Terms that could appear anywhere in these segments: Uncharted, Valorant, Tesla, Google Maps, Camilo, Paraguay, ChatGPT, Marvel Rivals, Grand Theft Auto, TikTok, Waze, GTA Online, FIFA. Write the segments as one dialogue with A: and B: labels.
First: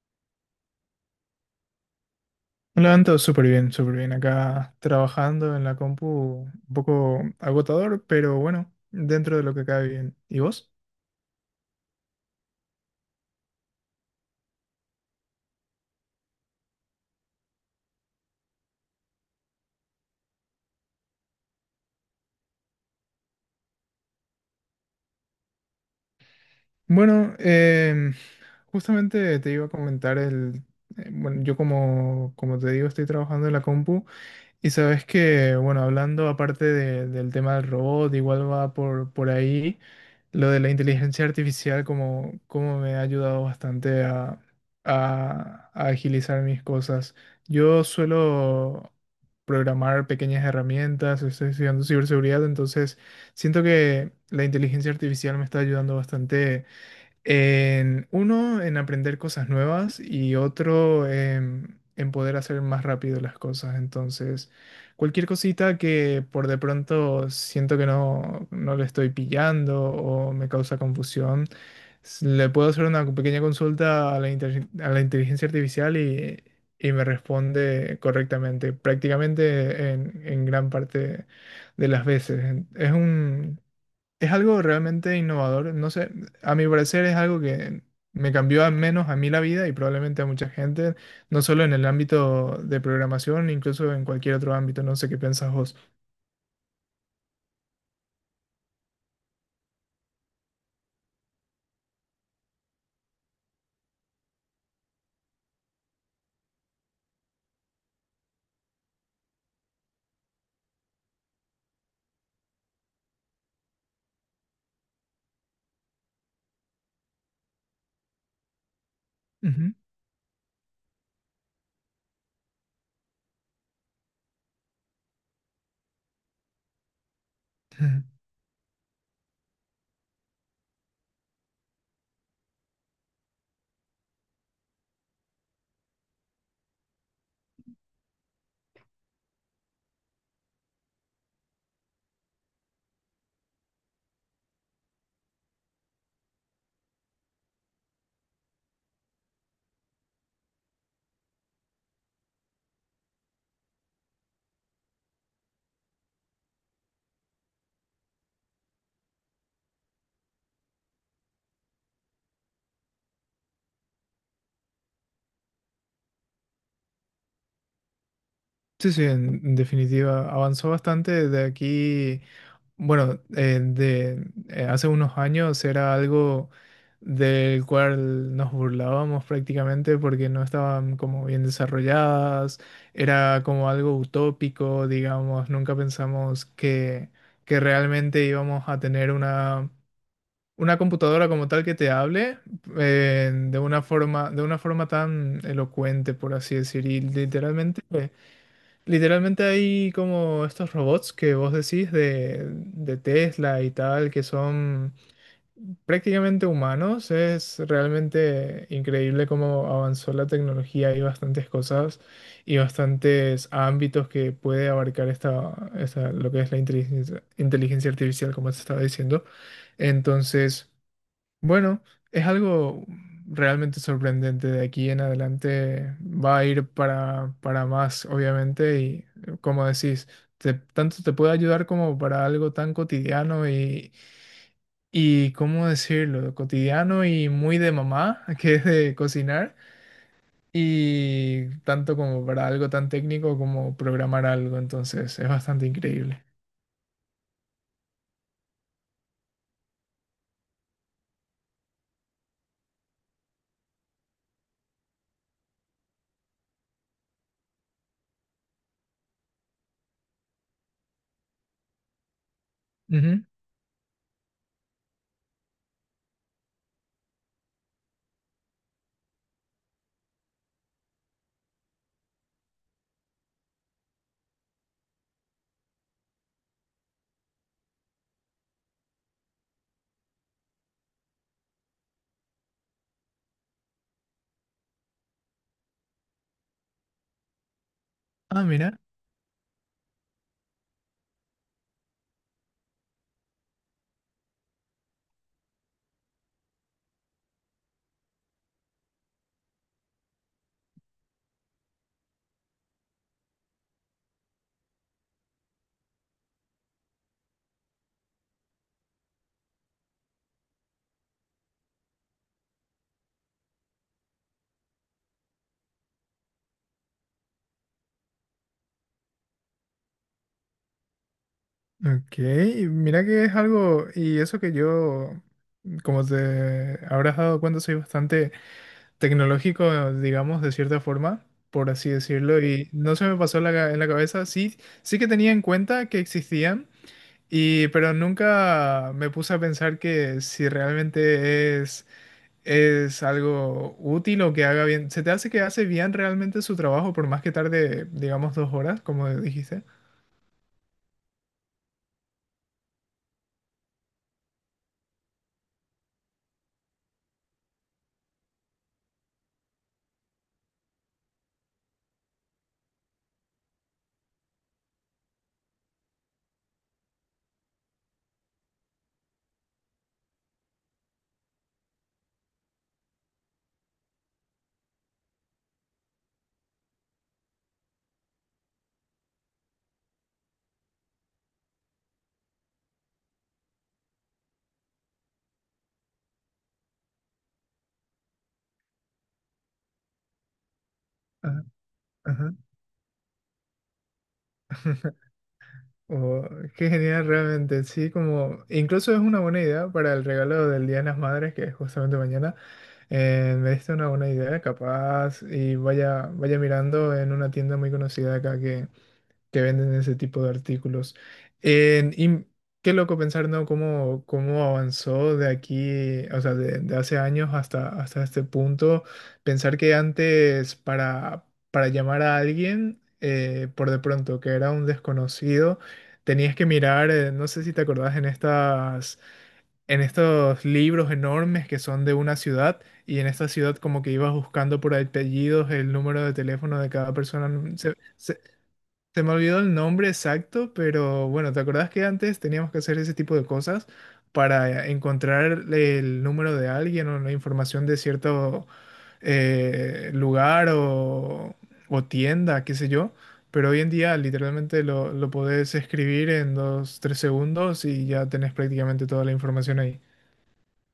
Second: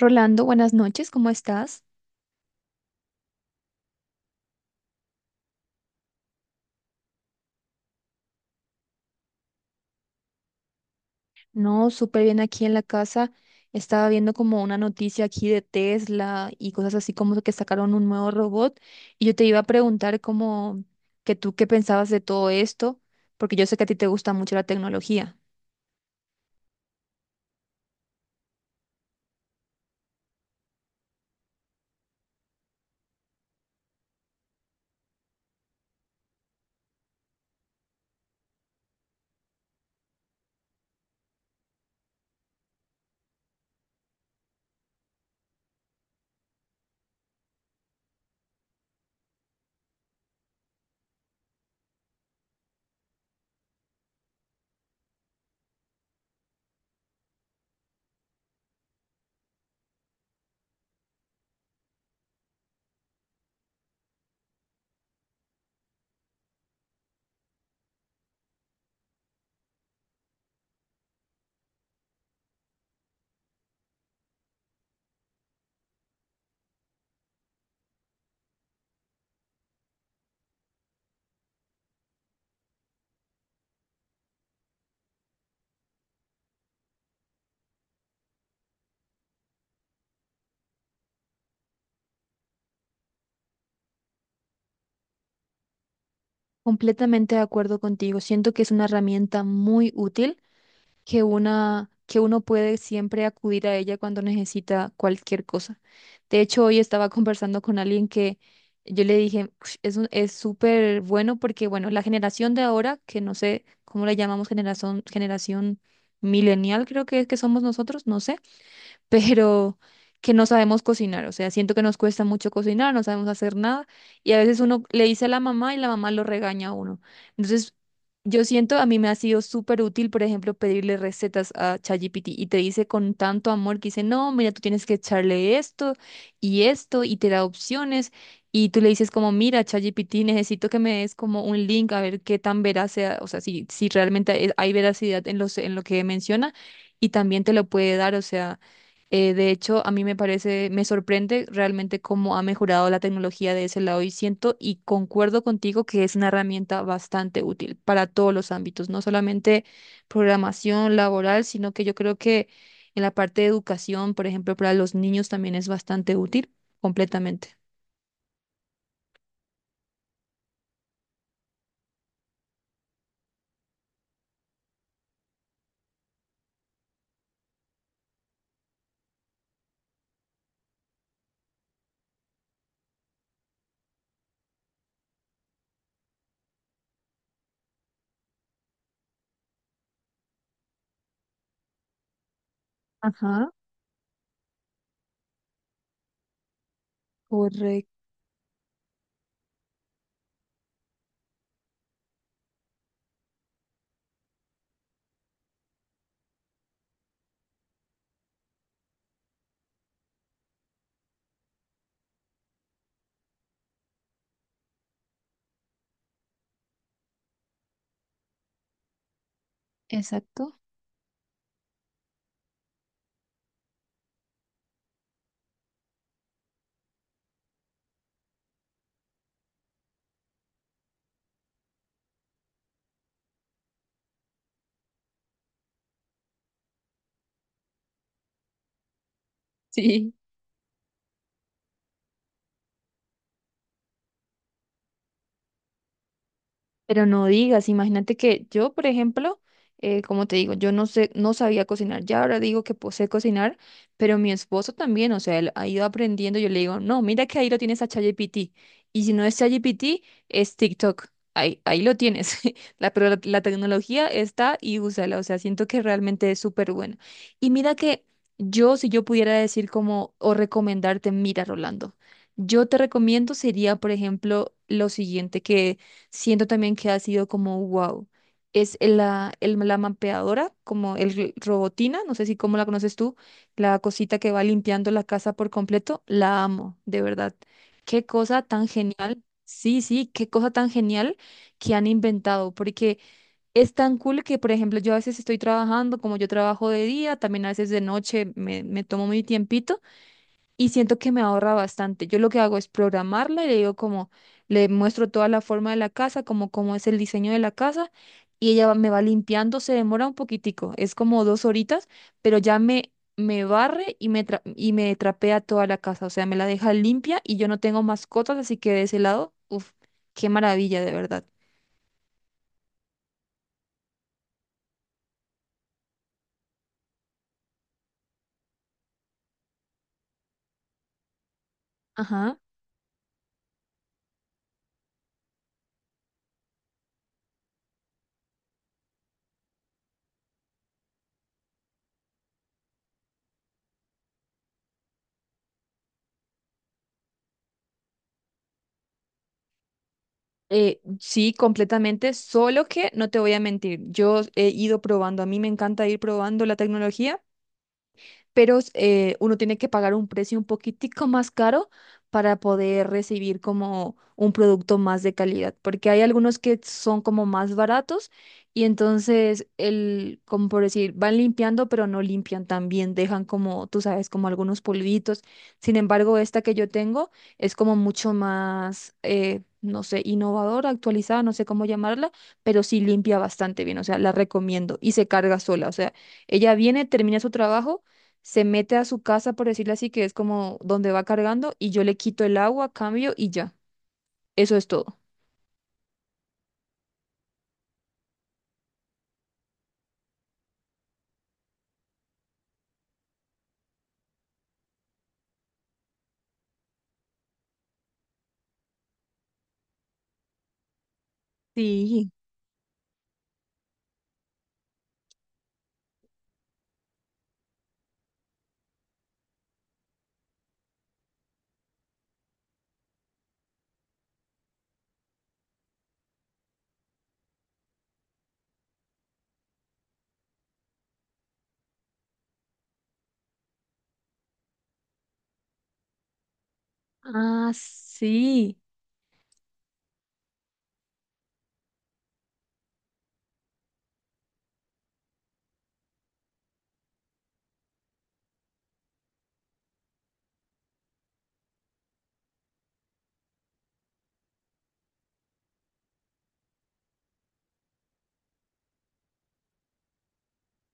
A: Rolando, buenas noches, ¿cómo estás?
B: Me levanto súper bien, súper bien. Acá trabajando en la compu, un poco agotador, pero bueno, dentro de lo que cabe bien. ¿Y vos?
A: No, súper bien aquí en la casa. Estaba viendo como una noticia aquí de Tesla y cosas así como que sacaron un nuevo robot. Y yo te iba a preguntar como que tú qué pensabas de todo esto, porque yo sé que a ti te gusta mucho la tecnología.
B: Bueno, justamente te iba a comentar el... Bueno, yo como te digo, estoy trabajando en la compu. Y sabes que, bueno, hablando aparte del tema del robot, igual va por ahí, lo de la inteligencia artificial como me ha ayudado bastante a agilizar mis cosas. Yo suelo programar pequeñas herramientas, estoy estudiando ciberseguridad, entonces siento que la inteligencia artificial me está ayudando bastante en uno, en aprender cosas nuevas y otro, en poder hacer más rápido las cosas. Entonces, cualquier cosita que por de pronto siento que no le estoy pillando o me causa confusión, le puedo hacer una pequeña consulta a la inteligencia artificial y me responde correctamente, prácticamente en gran parte de las veces. Es algo realmente innovador. No sé, a mi parecer es algo que me cambió al menos a mí la vida y probablemente a mucha gente, no solo en el ámbito de programación, incluso en cualquier otro ámbito. No sé qué piensas vos.
A: Completamente de acuerdo contigo. Siento que es una herramienta muy útil que una que uno puede siempre acudir a ella cuando necesita cualquier cosa. De hecho, hoy estaba conversando con alguien que yo le dije: "Ush, es súper bueno porque, bueno, la generación de ahora, que no sé cómo la llamamos, generación, generación millennial, creo que es que somos nosotros, no sé,
B: Ujú.
A: pero que no sabemos cocinar, o sea, siento que nos cuesta mucho cocinar, no sabemos hacer nada y a veces uno le dice a la mamá y la mamá lo regaña a uno. Entonces, yo siento, a mí me ha sido súper útil, por ejemplo, pedirle recetas a ChatGPT y te dice con tanto amor que dice, no, mira, tú tienes que echarle esto y esto y te da opciones y tú le dices como, mira, ChatGPT, necesito que me des como un link a ver qué tan veraz sea, o sea, si, si realmente hay veracidad en los, en lo que menciona y también te lo puede dar, o sea. De hecho, a mí me parece, me sorprende realmente cómo ha mejorado la tecnología de ese lado y siento y concuerdo contigo que es una herramienta bastante útil para todos los ámbitos, no solamente programación laboral, sino que yo creo que en la parte de educación, por ejemplo, para los niños también es bastante útil completamente.
B: Sí, sí, en definitiva, avanzó bastante de aquí. Bueno, hace unos años era algo del cual nos burlábamos prácticamente porque no estaban como bien desarrolladas, era como algo utópico, digamos, nunca pensamos que realmente íbamos a tener una computadora como tal que te hable
A: Ajá,
B: de una forma tan elocuente, por así decir, y literalmente...
A: correcto,
B: Literalmente hay como estos robots que vos decís de Tesla y tal, que son prácticamente humanos. Es realmente increíble cómo avanzó la tecnología. Hay bastantes cosas y bastantes ámbitos que puede abarcar lo que es la inteligencia artificial, como te estaba diciendo.
A: exacto.
B: Entonces... Bueno, es algo realmente sorprendente. De aquí en adelante va a ir para más, obviamente, y como decís, tanto te puede ayudar como para algo tan cotidiano y, ¿cómo decirlo? Cotidiano y muy de mamá, que es de cocinar,
A: Sí.
B: y tanto como para algo tan técnico como programar algo. Entonces, es bastante increíble.
A: Pero no digas, imagínate que yo, por ejemplo, como te digo, yo no sé, no sabía cocinar, ya ahora digo que pues, sé cocinar, pero mi esposo también, o sea, él ha ido aprendiendo, yo le digo, no, mira que ahí lo tienes a ChatGPT, y si no es ChatGPT, es TikTok, ahí, ahí lo tienes, la, pero la,
B: Ujú.
A: la tecnología está y úsala, o sea, siento que realmente es súper buena. Y mira que yo, si yo pudiera decir como, o recomendarte, mira, Rolando, yo te recomiendo sería, por ejemplo, lo siguiente, que siento también que ha sido como wow. Es la mapeadora, como robotina, no sé si cómo la conoces tú, la cosita que va limpiando la casa por completo, la amo, de verdad. Qué cosa
B: Ah,
A: tan
B: mira.
A: genial. Sí, sí, qué cosa tan genial que han inventado, porque es tan cool que, por ejemplo, yo a veces estoy trabajando, como yo trabajo de día, también a veces de noche me tomo mi tiempito y siento que me ahorra bastante. Yo lo que hago es programarla y le digo como, le muestro toda la forma de la casa, como cómo es el diseño de la casa y me va limpiando, se demora un poquitico, es como dos horitas, pero ya me barre y y me trapea toda la casa, o sea, me la deja limpia y yo no tengo mascotas, así que de ese lado, uff, qué maravilla, de verdad.
B: Ok, mira que es algo, y eso que yo, como te habrás dado cuenta, soy bastante tecnológico, digamos, de cierta forma, por así
A: Ajá.
B: decirlo, y no se me pasó en la cabeza, sí, sí que tenía en cuenta que existían, y, pero nunca me puse a pensar que si realmente es algo útil o que haga bien, ¿se te hace que hace bien realmente su trabajo por más que tarde, digamos, dos horas, como dijiste?
A: Sí, completamente, solo que no te voy a mentir, yo he ido probando, a mí me encanta ir probando la tecnología, pero uno tiene que pagar un precio un poquitico más caro para poder recibir como un producto más de calidad, porque hay algunos que son como más baratos y entonces el, como por decir, van limpiando, pero no limpian tan bien, dejan como, tú sabes, como algunos polvitos. Sin embargo, esta que yo tengo es como mucho más, no sé, innovadora, actualizada, no sé cómo llamarla, pero sí limpia bastante bien, o sea, la recomiendo y se carga sola, o sea, ella viene, termina su trabajo, se mete a su casa, por decirlo así, que es como donde va
B: Ajá,
A: cargando, y yo le quito
B: ajá.
A: el agua, cambio y ya. Eso es todo.
B: Oh, qué genial realmente, sí, como incluso es una buena idea para el regalo del Día de las Madres, que es justamente mañana. Me diste una buena idea, capaz, y vaya, vaya mirando en una tienda muy conocida acá que venden ese tipo de artículos. En-
A: Sí.
B: y qué loco pensar, ¿no? Cómo, cómo avanzó de aquí, o sea, de hace años hasta, hasta este punto. Pensar que antes para llamar a alguien, por de pronto, que era un desconocido, tenías que mirar, no sé si te acordás, en estos libros enormes que son de una ciudad. Y en esta ciudad como que ibas buscando por apellidos el número de teléfono de cada persona.
A: Ah, sí.
B: Se me olvidó el nombre exacto, pero bueno, ¿te acordás que antes teníamos que hacer ese tipo de cosas para encontrar el número de alguien o la información de cierto lugar o tienda, qué sé yo? Pero hoy en día literalmente lo podés escribir en dos, tres segundos y ya tenés prácticamente toda la información ahí.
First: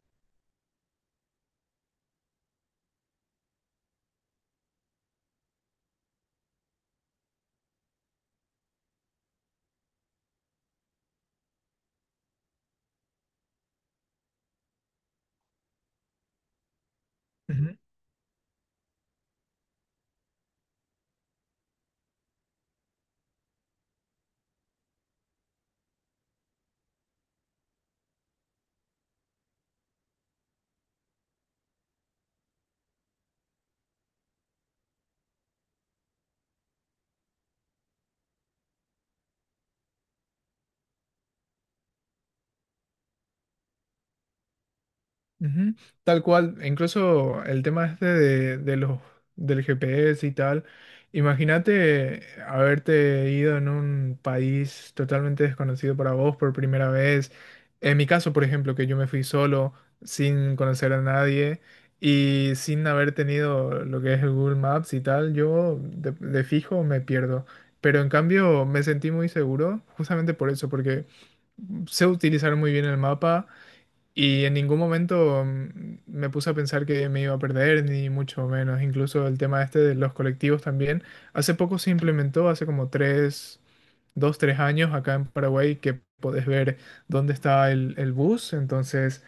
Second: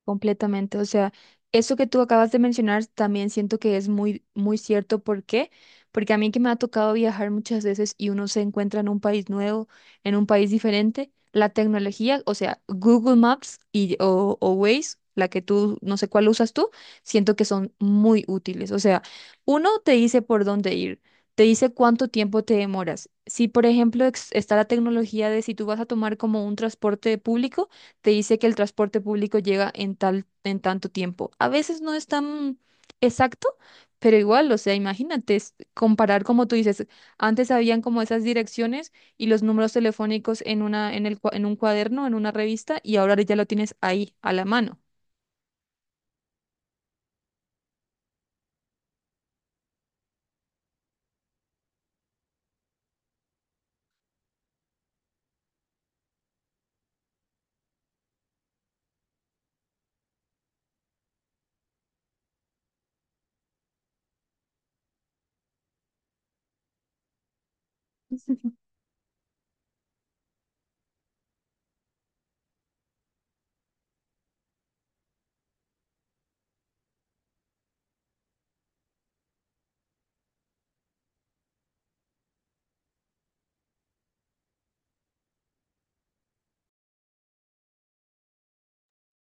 A: Completamente. O sea, eso que tú acabas de mencionar también siento que es muy, muy cierto. ¿Por qué? Porque a mí que me ha tocado viajar muchas veces y uno se encuentra en un país nuevo, en un país diferente, la tecnología, o sea, Google Maps y, o Waze, la que tú, no sé cuál usas tú, siento que son muy útiles. O sea, uno te dice por dónde ir, te dice cuánto tiempo te demoras. Si, por ejemplo, está la tecnología de si tú vas a tomar como un transporte público, te dice que el transporte público llega en tal, en tanto tiempo. A veces no es tan exacto, pero igual, o sea, imagínate, es comparar como tú dices, antes habían como esas direcciones y los números telefónicos en una, en el, en un cuaderno, en una revista, y ahora ya lo tienes ahí, a la mano.
B: Ujú, tal cual, incluso el tema este de los del GPS y tal. Imagínate haberte ido en un país totalmente desconocido para vos por primera vez. En mi caso, por ejemplo, que yo me fui solo, sin conocer a nadie y sin haber tenido lo que es el Google Maps y tal, yo de fijo me pierdo. Pero en cambio me sentí muy seguro, justamente por eso, porque sé utilizar muy bien el mapa y en ningún momento me puse a pensar que me iba a perder, ni mucho menos. Incluso el tema este de los colectivos también. Hace poco se implementó, hace como 2, 3 años acá en Paraguay, que podés ver dónde está el bus. Entonces,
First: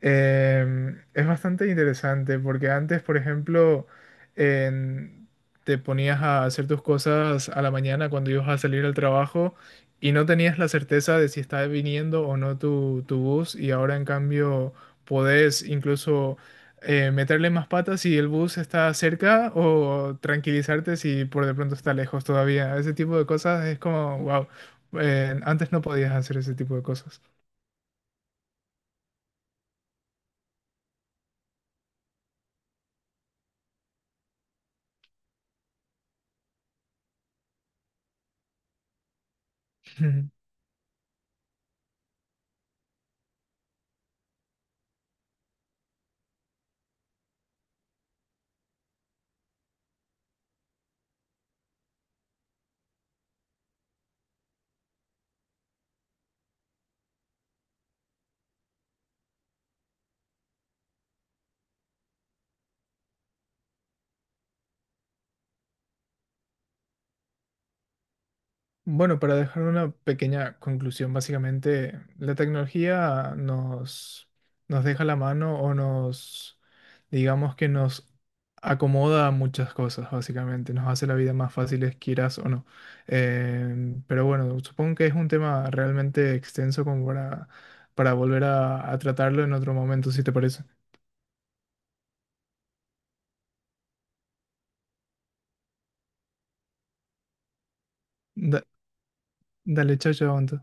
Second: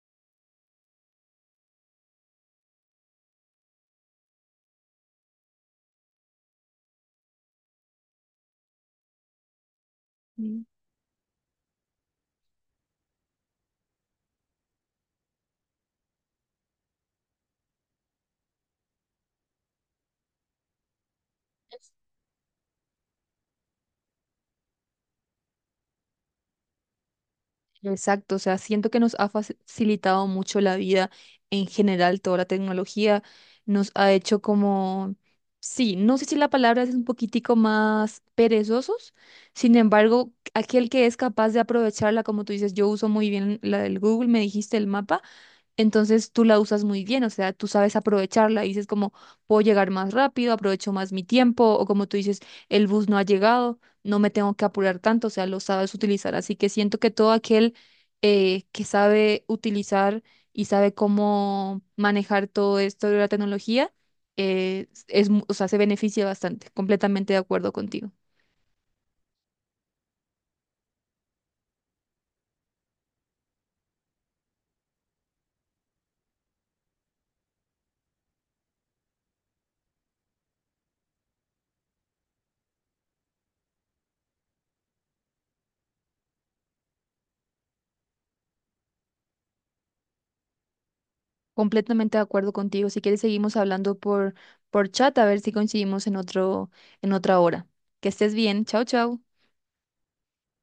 B: Es bastante interesante porque antes, por ejemplo, en- te ponías a hacer tus cosas a la mañana cuando ibas a salir al trabajo y no tenías la certeza de si estaba viniendo o no tu bus y ahora en cambio podés incluso meterle más patas si el bus está cerca o tranquilizarte si por de pronto está lejos todavía. Ese tipo de cosas es como, wow, antes no podías hacer ese tipo de cosas.
A: Exacto, o sea, siento que nos ha facilitado mucho la vida en general, toda la tecnología nos ha hecho como, sí, no sé si la palabra es un poquitico más perezosos, sin embargo, aquel que es capaz de aprovecharla, como tú dices, yo uso muy bien la del Google, me dijiste el mapa. Entonces tú la usas muy bien, o sea, tú sabes aprovecharla y dices como, puedo llegar más rápido, aprovecho más mi tiempo, o como tú dices, el bus no ha llegado, no me tengo que apurar tanto, o sea, lo sabes utilizar. Así que siento que todo aquel que sabe utilizar y sabe cómo manejar todo esto de la tecnología, o sea, se beneficia bastante, completamente de acuerdo contigo.
B: Bueno, para dejar una pequeña conclusión, básicamente, la tecnología nos deja la mano o digamos que nos acomoda a muchas cosas, básicamente, nos hace la vida más fácil, quieras o no. Pero bueno, supongo que es un tema realmente extenso como para volver a tratarlo en otro momento, si te parece.
A: Completamente de acuerdo contigo. Si quieres, seguimos hablando por chat a ver si coincidimos en otro, en otra hora. Que estés bien.
B: Da-
A: Chao, chao.
B: Dale, chao, chao, Anto.